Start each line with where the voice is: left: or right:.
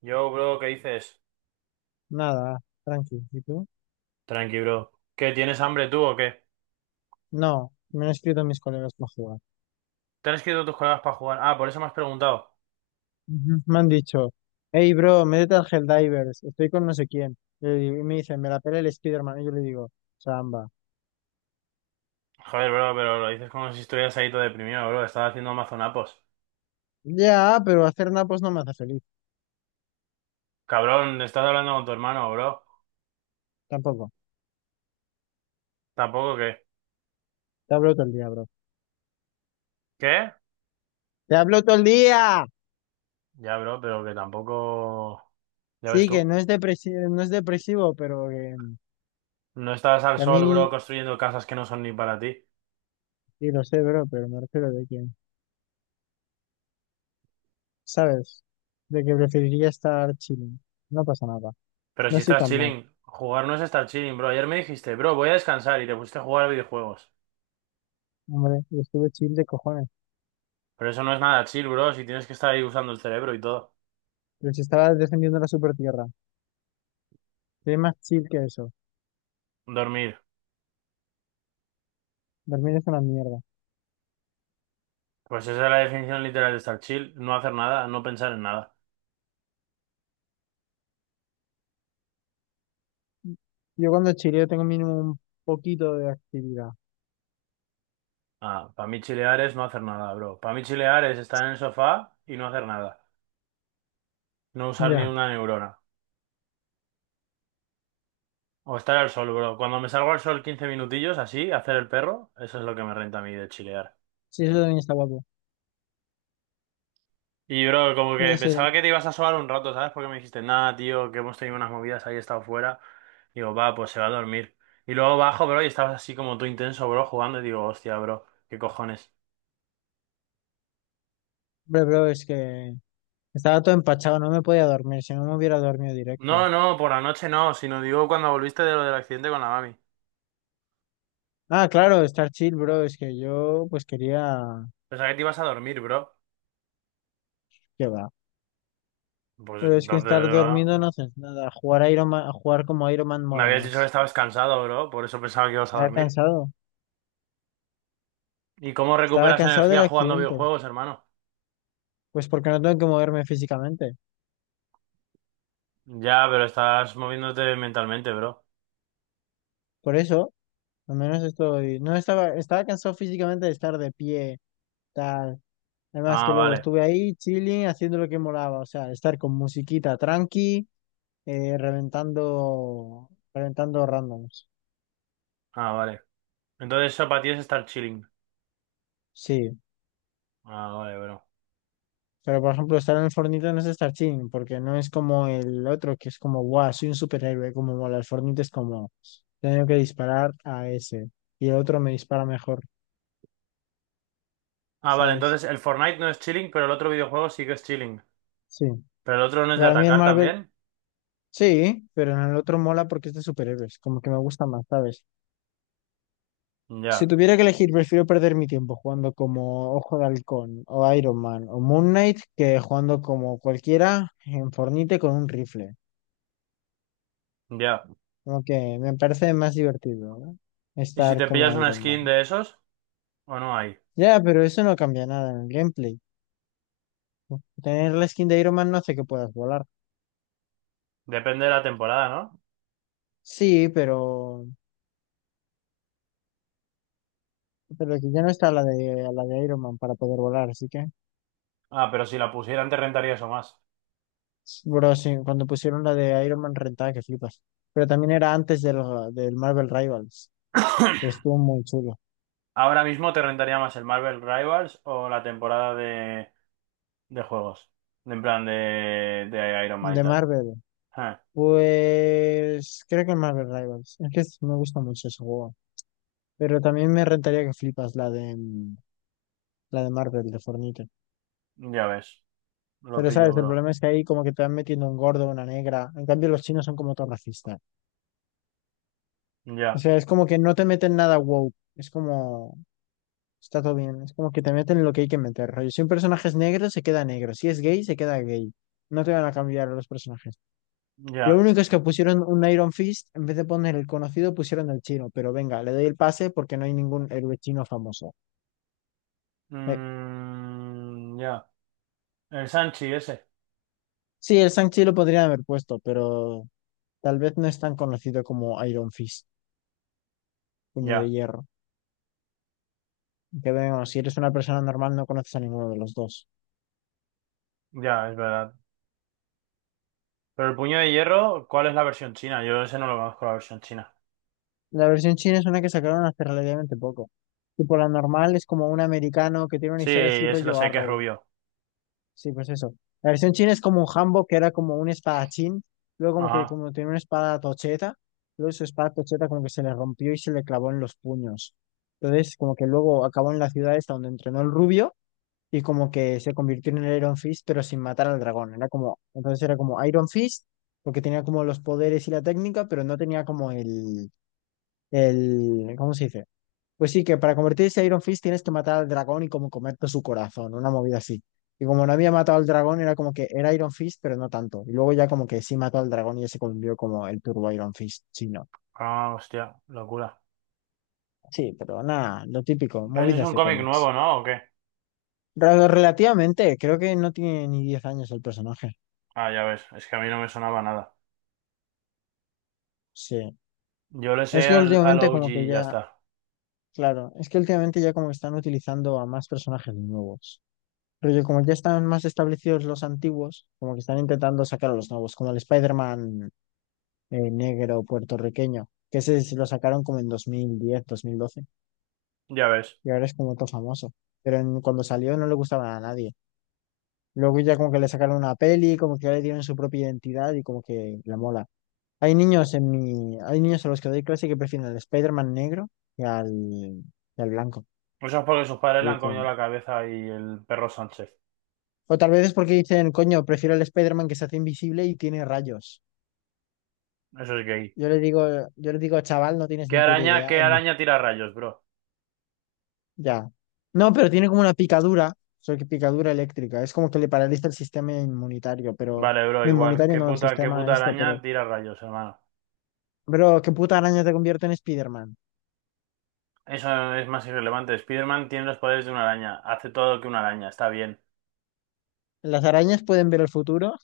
right: Yo, bro, ¿qué dices?
left: Nada, tranqui. ¿Y tú?
right: Tranqui, bro. ¿Qué, tienes hambre tú o qué?
left: No, me han escrito mis colegas para jugar.
right: ¿Te han escrito tus colegas para jugar? Ah, por eso me has preguntado.
left: Ujú. Me han dicho, hey bro, métete al Helldivers, estoy con no sé quién. Y me dicen, me la pela el Spiderman. Y yo le digo, Samba.
right: Joder, bro, pero lo dices como si estuvieras ahí todo deprimido, bro. Estás haciendo mazonapos.
left: Ya, pero hacer napos no me hace feliz.
right: Cabrón, estás hablando con tu hermano, bro.
left: Tampoco.
right: Tampoco que...
left: Te hablo todo el día, bro.
right: ¿Qué?
left: ¡Te hablo todo el día!
right: Ya, bro, pero que tampoco... Ya ves
left: Sí, que
right: tú.
left: no es depresivo, no es depresivo, pero
right: No estás al
left: que a
right: sol, bro,
left: mí,
right: construyendo casas que no son ni para ti.
left: sí lo sé, bro, pero me refiero de que, ¿sabes? De que preferiría estar chilling. No pasa nada.
right: Pero
left: No
right: si
left: estoy
right: estás
left: tan mal.
right: chilling, jugar no es estar chilling, bro. Ayer me dijiste, bro, voy a descansar y te pusiste a jugar a videojuegos.
left: Hombre, y estuve chill de cojones.
right: Pero eso no es nada chill, bro, si tienes que estar ahí usando el cerebro y todo.
left: Pero si estabas defendiendo la super tierra, ¿qué hay más chill que eso?
right: Dormir.
left: Dormir es una mierda.
right: Pues esa es la definición literal de estar chill, no hacer nada, no pensar en nada.
left: Yo cuando chileo tengo mínimo un poquito de actividad.
right: Ah, para mí chilear es no hacer nada, bro. Para mí chilear es estar en el sofá y no hacer nada. No usar ni
left: Ya.
right: una neurona. O estar al sol, bro. Cuando me salgo al sol 15 minutillos, así, hacer el perro, eso es lo que me renta a mí de chilear.
left: Sí, eso también está guapo.
right: Y, bro, como
left: Yo
right: que
left: sé,
right: pensaba que te ibas a sobar un rato, ¿sabes? Porque me dijiste, nada, tío, que hemos tenido unas movidas, ahí he estado fuera. Digo, va, pues se va a dormir. Y luego bajo, bro, y estabas así como tú intenso, bro, jugando. Y digo, hostia, bro, qué cojones.
left: hombre, bro, es que estaba todo empachado, no me podía dormir, si no me hubiera dormido directo.
right: No, no, por la noche no, sino digo cuando volviste de lo del accidente con la mami.
left: Ah, claro, estar chill, bro, es que yo pues quería...
right: Pensaba que te ibas a dormir, bro.
left: ¿Qué va?
right: Pues
left: Pero es que
right: entonces,
left: estar dormido no
right: bro,
left: haces nada. Jugar como Iron Man
right: me
left: mola
right: habías dicho que
left: más.
right: estabas cansado, bro, por eso pensaba que ibas a
left: Estaba
right: dormir.
left: cansado.
right: ¿Y cómo
left: Estaba
right: recuperas
left: cansado del
right: energía jugando
left: accidente.
right: videojuegos, hermano?
left: Pues porque no tengo que moverme físicamente.
right: Ya, pero estás moviéndote mentalmente, bro.
left: Por eso... Al menos estoy, no estaba, estaba cansado físicamente de estar de pie, tal. Además
right: Ah,
left: que luego
right: vale,
left: estuve ahí chilling, haciendo lo que molaba, o sea, estar con musiquita tranqui, reventando, reventando randoms.
right: ah, vale. Entonces eso para ti es estar chilling.
left: Sí,
right: Ah, vale, bro.
left: pero por ejemplo estar en el Fortnite no es estar chilling, porque no es como el otro que es como, guau soy un superhéroe, como mola. El Fortnite es como, tengo que disparar a ese y el otro me dispara mejor,
right: Ah, vale,
left: ¿sabes?
right: entonces el Fortnite no es chilling, pero el otro videojuego sí que es chilling.
left: Sí.
right: ¿Pero el otro no es de
left: Para mí el
right: atacar
left: Marvel.
right: también?
left: Sí, pero en el otro mola porque es de superhéroes, como que me gusta más, ¿sabes? Si
right: Ya,
left: tuviera que elegir, prefiero perder mi tiempo jugando como Ojo de Halcón o Iron Man o Moon Knight que jugando como cualquiera en Fornite con un rifle.
right: ya.
left: Como que me parece más divertido, ¿no?
right: ¿Y si
left: Estar
right: te
left: como
right: pillas una
left: Iron Man.
right: skin de esos? ¿O no hay?
left: Ya, pero eso no cambia nada en el gameplay. Tener la skin de Iron Man no hace que puedas volar.
right: Depende de la temporada, ¿no?
left: Sí, pero que ya no está la de Iron Man para poder volar, así que...
right: Ah, pero si la pusieran te rentaría eso más.
left: Bro, sí, cuando pusieron la de Iron Man rentada que flipas. Pero también era del Marvel Rivals, pero estuvo muy chulo.
right: Ahora mismo te rentaría más el Marvel Rivals o la temporada de juegos. En plan de Iron Man y
left: De
right: tal.
left: Marvel,
right: Ah,
left: pues creo que Marvel Rivals. Es que me gusta mucho ese juego. Pero también me rentaría que flipas la de Marvel, de Fortnite.
right: ya ves. Lo
left: Pero
right: pillo,
left: sabes, el
right: bro.
left: problema es que ahí como que te van metiendo un gordo, una negra. En cambio, los chinos son como todos racistas. O
right: Ya,
left: sea, es como que no te meten nada woke. Es como. Está todo bien. Es como que te meten lo que hay que meter, rollo. Si un personaje es negro, se queda negro. Si es gay, se queda gay. No te van a cambiar los personajes. Lo
right: ya.
left: único es que pusieron un Iron Fist, en vez de poner el conocido, pusieron el chino. Pero venga, le doy el pase porque no hay ningún héroe chino famoso. Eh,
right: Mm, ya. El Sanchi ese.
left: sí, el Shang-Chi lo podrían haber puesto, pero tal vez no es tan conocido como Iron Fist, puño de
right: Ya,
left: hierro. Que vemos, si eres una persona normal, no conoces a ninguno de los dos.
right: ya, es verdad. Pero el puño de hierro, ¿cuál es la versión china? Yo ese no lo conozco, la versión china.
left: La versión china es una que sacaron hace relativamente poco. Tipo, la normal es como un americano que tiene una
right: Sí,
left: historia así
right: ese lo
left: rollo
right: sé que es
left: Arrow.
right: rubio.
left: Sí, pues eso. La versión china es como un Hanbok que era como un espadachín. Luego como que
right: Ajá.
left: como tiene una espada tocheta. Luego su espada tocheta como que se le rompió y se le clavó en los puños. Entonces como que luego acabó en la ciudad esta donde entrenó el rubio y como que se convirtió en el Iron Fist pero sin matar al dragón. Era como, entonces era como Iron Fist porque tenía como los poderes y la técnica pero no tenía como ¿cómo se dice? Pues sí, que para convertirse en Iron Fist tienes que matar al dragón y como comerte su corazón, una movida así. Y como no había matado al dragón, era como que era Iron Fist, pero no tanto. Y luego ya como que sí mató al dragón y ya se convirtió como el Turbo Iron Fist chino.
right: Ah, hostia, locura.
left: Sí, pero nada, lo típico,
right: Pero ese es
left: movidas
right: un
left: de
right: cómic
left: cómics.
right: nuevo, ¿no? ¿O qué?
left: Relativamente, creo que no tiene ni 10 años el personaje.
right: Ah, ya ves, es que a mí no me sonaba nada.
left: Sí.
right: Yo le sé
left: Es que
right: al
left: últimamente como
right: OG
left: que
right: y ya
left: ya,
right: está.
left: claro, es que últimamente ya como que están utilizando a más personajes nuevos. Pero yo, como ya están más establecidos los antiguos, como que están intentando sacar a los nuevos, como el Spider-Man negro puertorriqueño, que ese sí lo sacaron como en 2010 2012
right: Ya ves.
left: y ahora es como todo famoso. Cuando salió no le gustaba a nadie. Luego ya como que le sacaron una peli, como que ya le dieron su propia identidad y como que la mola. Hay niños a los que doy clase que prefieren al Spider-Man negro que al, que al blanco.
right: Eso es porque sus padres
left: Y
right: le
left: yo
right: han comido
left: como-
right: la cabeza y el perro Sánchez.
left: O tal vez es porque dicen, coño, prefiero al Spider-Man que se hace invisible y tiene rayos.
right: Eso es gay.
left: Yo le digo, yo le digo, chaval, no tienes
right: ¿Qué
left: ni puta
right: araña,
left: idea.
right: qué
left: Él no,
right: araña tira rayos, bro?
left: ya. No, pero tiene como una picadura, solo que picadura eléctrica. Es como que le paraliza el sistema inmunitario, pero
right: Vale, bro,
left: no
right: igual.
left: inmunitario,
right: ¿Qué
left: no el
right: puta, qué
left: sistema
right: puta
left: esto,
right: araña tira rayos, hermano?
left: pero qué puta araña te convierte en Spider-Man.
right: Eso es más irrelevante. Spider-Man tiene los poderes de una araña. Hace todo lo que una araña. Está bien.
left: Las arañas pueden ver el futuro,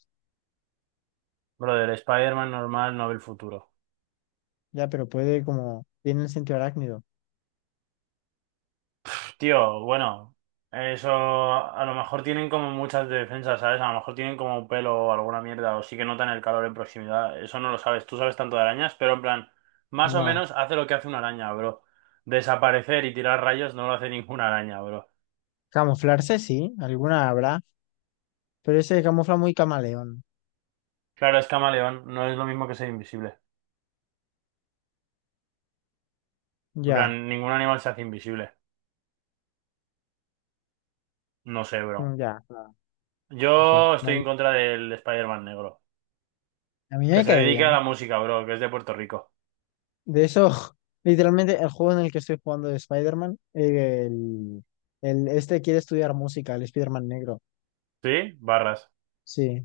right: Brother, Spider-Man normal no ve el futuro.
left: ya, pero puede como, tiene el sentido arácnido.
right: Tío, bueno, eso a lo mejor tienen como muchas defensas, ¿sabes? A lo mejor tienen como un pelo o alguna mierda, o sí que notan el calor en proximidad. Eso no lo sabes. Tú sabes tanto de arañas, pero en plan, más o
left: No,
right: menos hace lo que hace una araña, bro. Desaparecer y tirar rayos no lo hace ninguna araña, bro.
left: camuflarse sí, alguna habrá, pero ese camufla muy camaleón.
right: Claro, es camaleón, no es lo mismo que ser invisible. En
left: Ya,
right: plan, ningún animal se hace invisible. No sé, bro.
left: ya, claro, no sé.
right: Yo estoy en contra del Spider-Man negro,
left: A mí
right: que
left: me
right: se
left: cae
right: dedica a
left: bien.
right: la música, bro, que es de Puerto Rico.
left: De eso, literalmente, el juego en el que estoy jugando de Spider-Man, este quiere estudiar música, el Spider-Man negro.
right: ¿Sí? Barras.
left: Sí.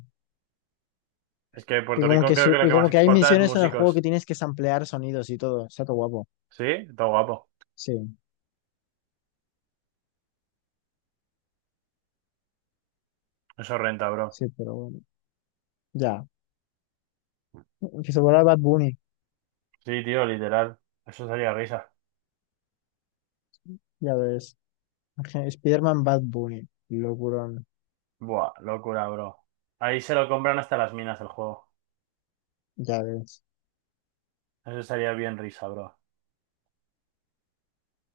right: Es que
left: Y
right: Puerto
left: como
right: Rico
left: que
right: creo
left: su-
right: que lo
left: y
right: que
left: como
right: más
left: que hay
right: exporta es
left: misiones en el juego que
right: músicos.
left: tienes que samplear sonidos y todo. Está todo guapo.
right: ¿Sí? Todo guapo.
left: Sí,
right: Eso renta, bro.
left: sí, pero bueno. Ya. Que se vuelva Bad Bunny.
right: Sí, tío, literal. Eso sería risa.
left: Ya ves. Spider-Man Bad Bunny. Locurón.
right: Buah, locura, bro. Ahí se lo compran hasta las minas el juego.
left: Ya ves.
right: Eso sería bien risa, bro.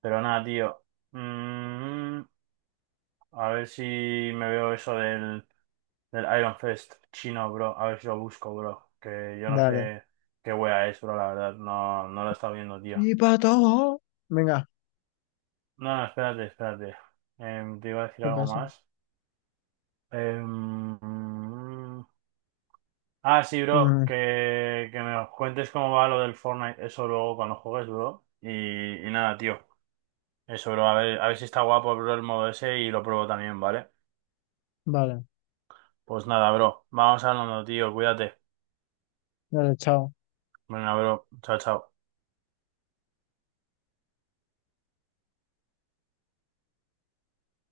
right: Pero nada, tío. Mm, a ver si me veo eso del Iron Fest chino, bro. A ver si lo busco, bro. Que yo no
left: Dale.
right: sé qué wea es, bro, la verdad. No, no lo he estado viendo, tío.
left: Sí, pato. Venga,
right: No, no, espérate, espérate. Te iba a decir
left: ¿qué
right: algo
left: pasa?
right: más. Em, Ah, sí, bro,
left: Mm,
right: que me cuentes cómo va lo del Fortnite, eso luego cuando juegues, bro. Y nada, tío. Eso, bro, a ver si está guapo, bro, el modo ese y lo pruebo también, ¿vale?
left: vale.
right: Pues nada, bro, vamos hablando, tío, cuídate.
left: Dale, chao.
right: Venga, bro, chao, chao.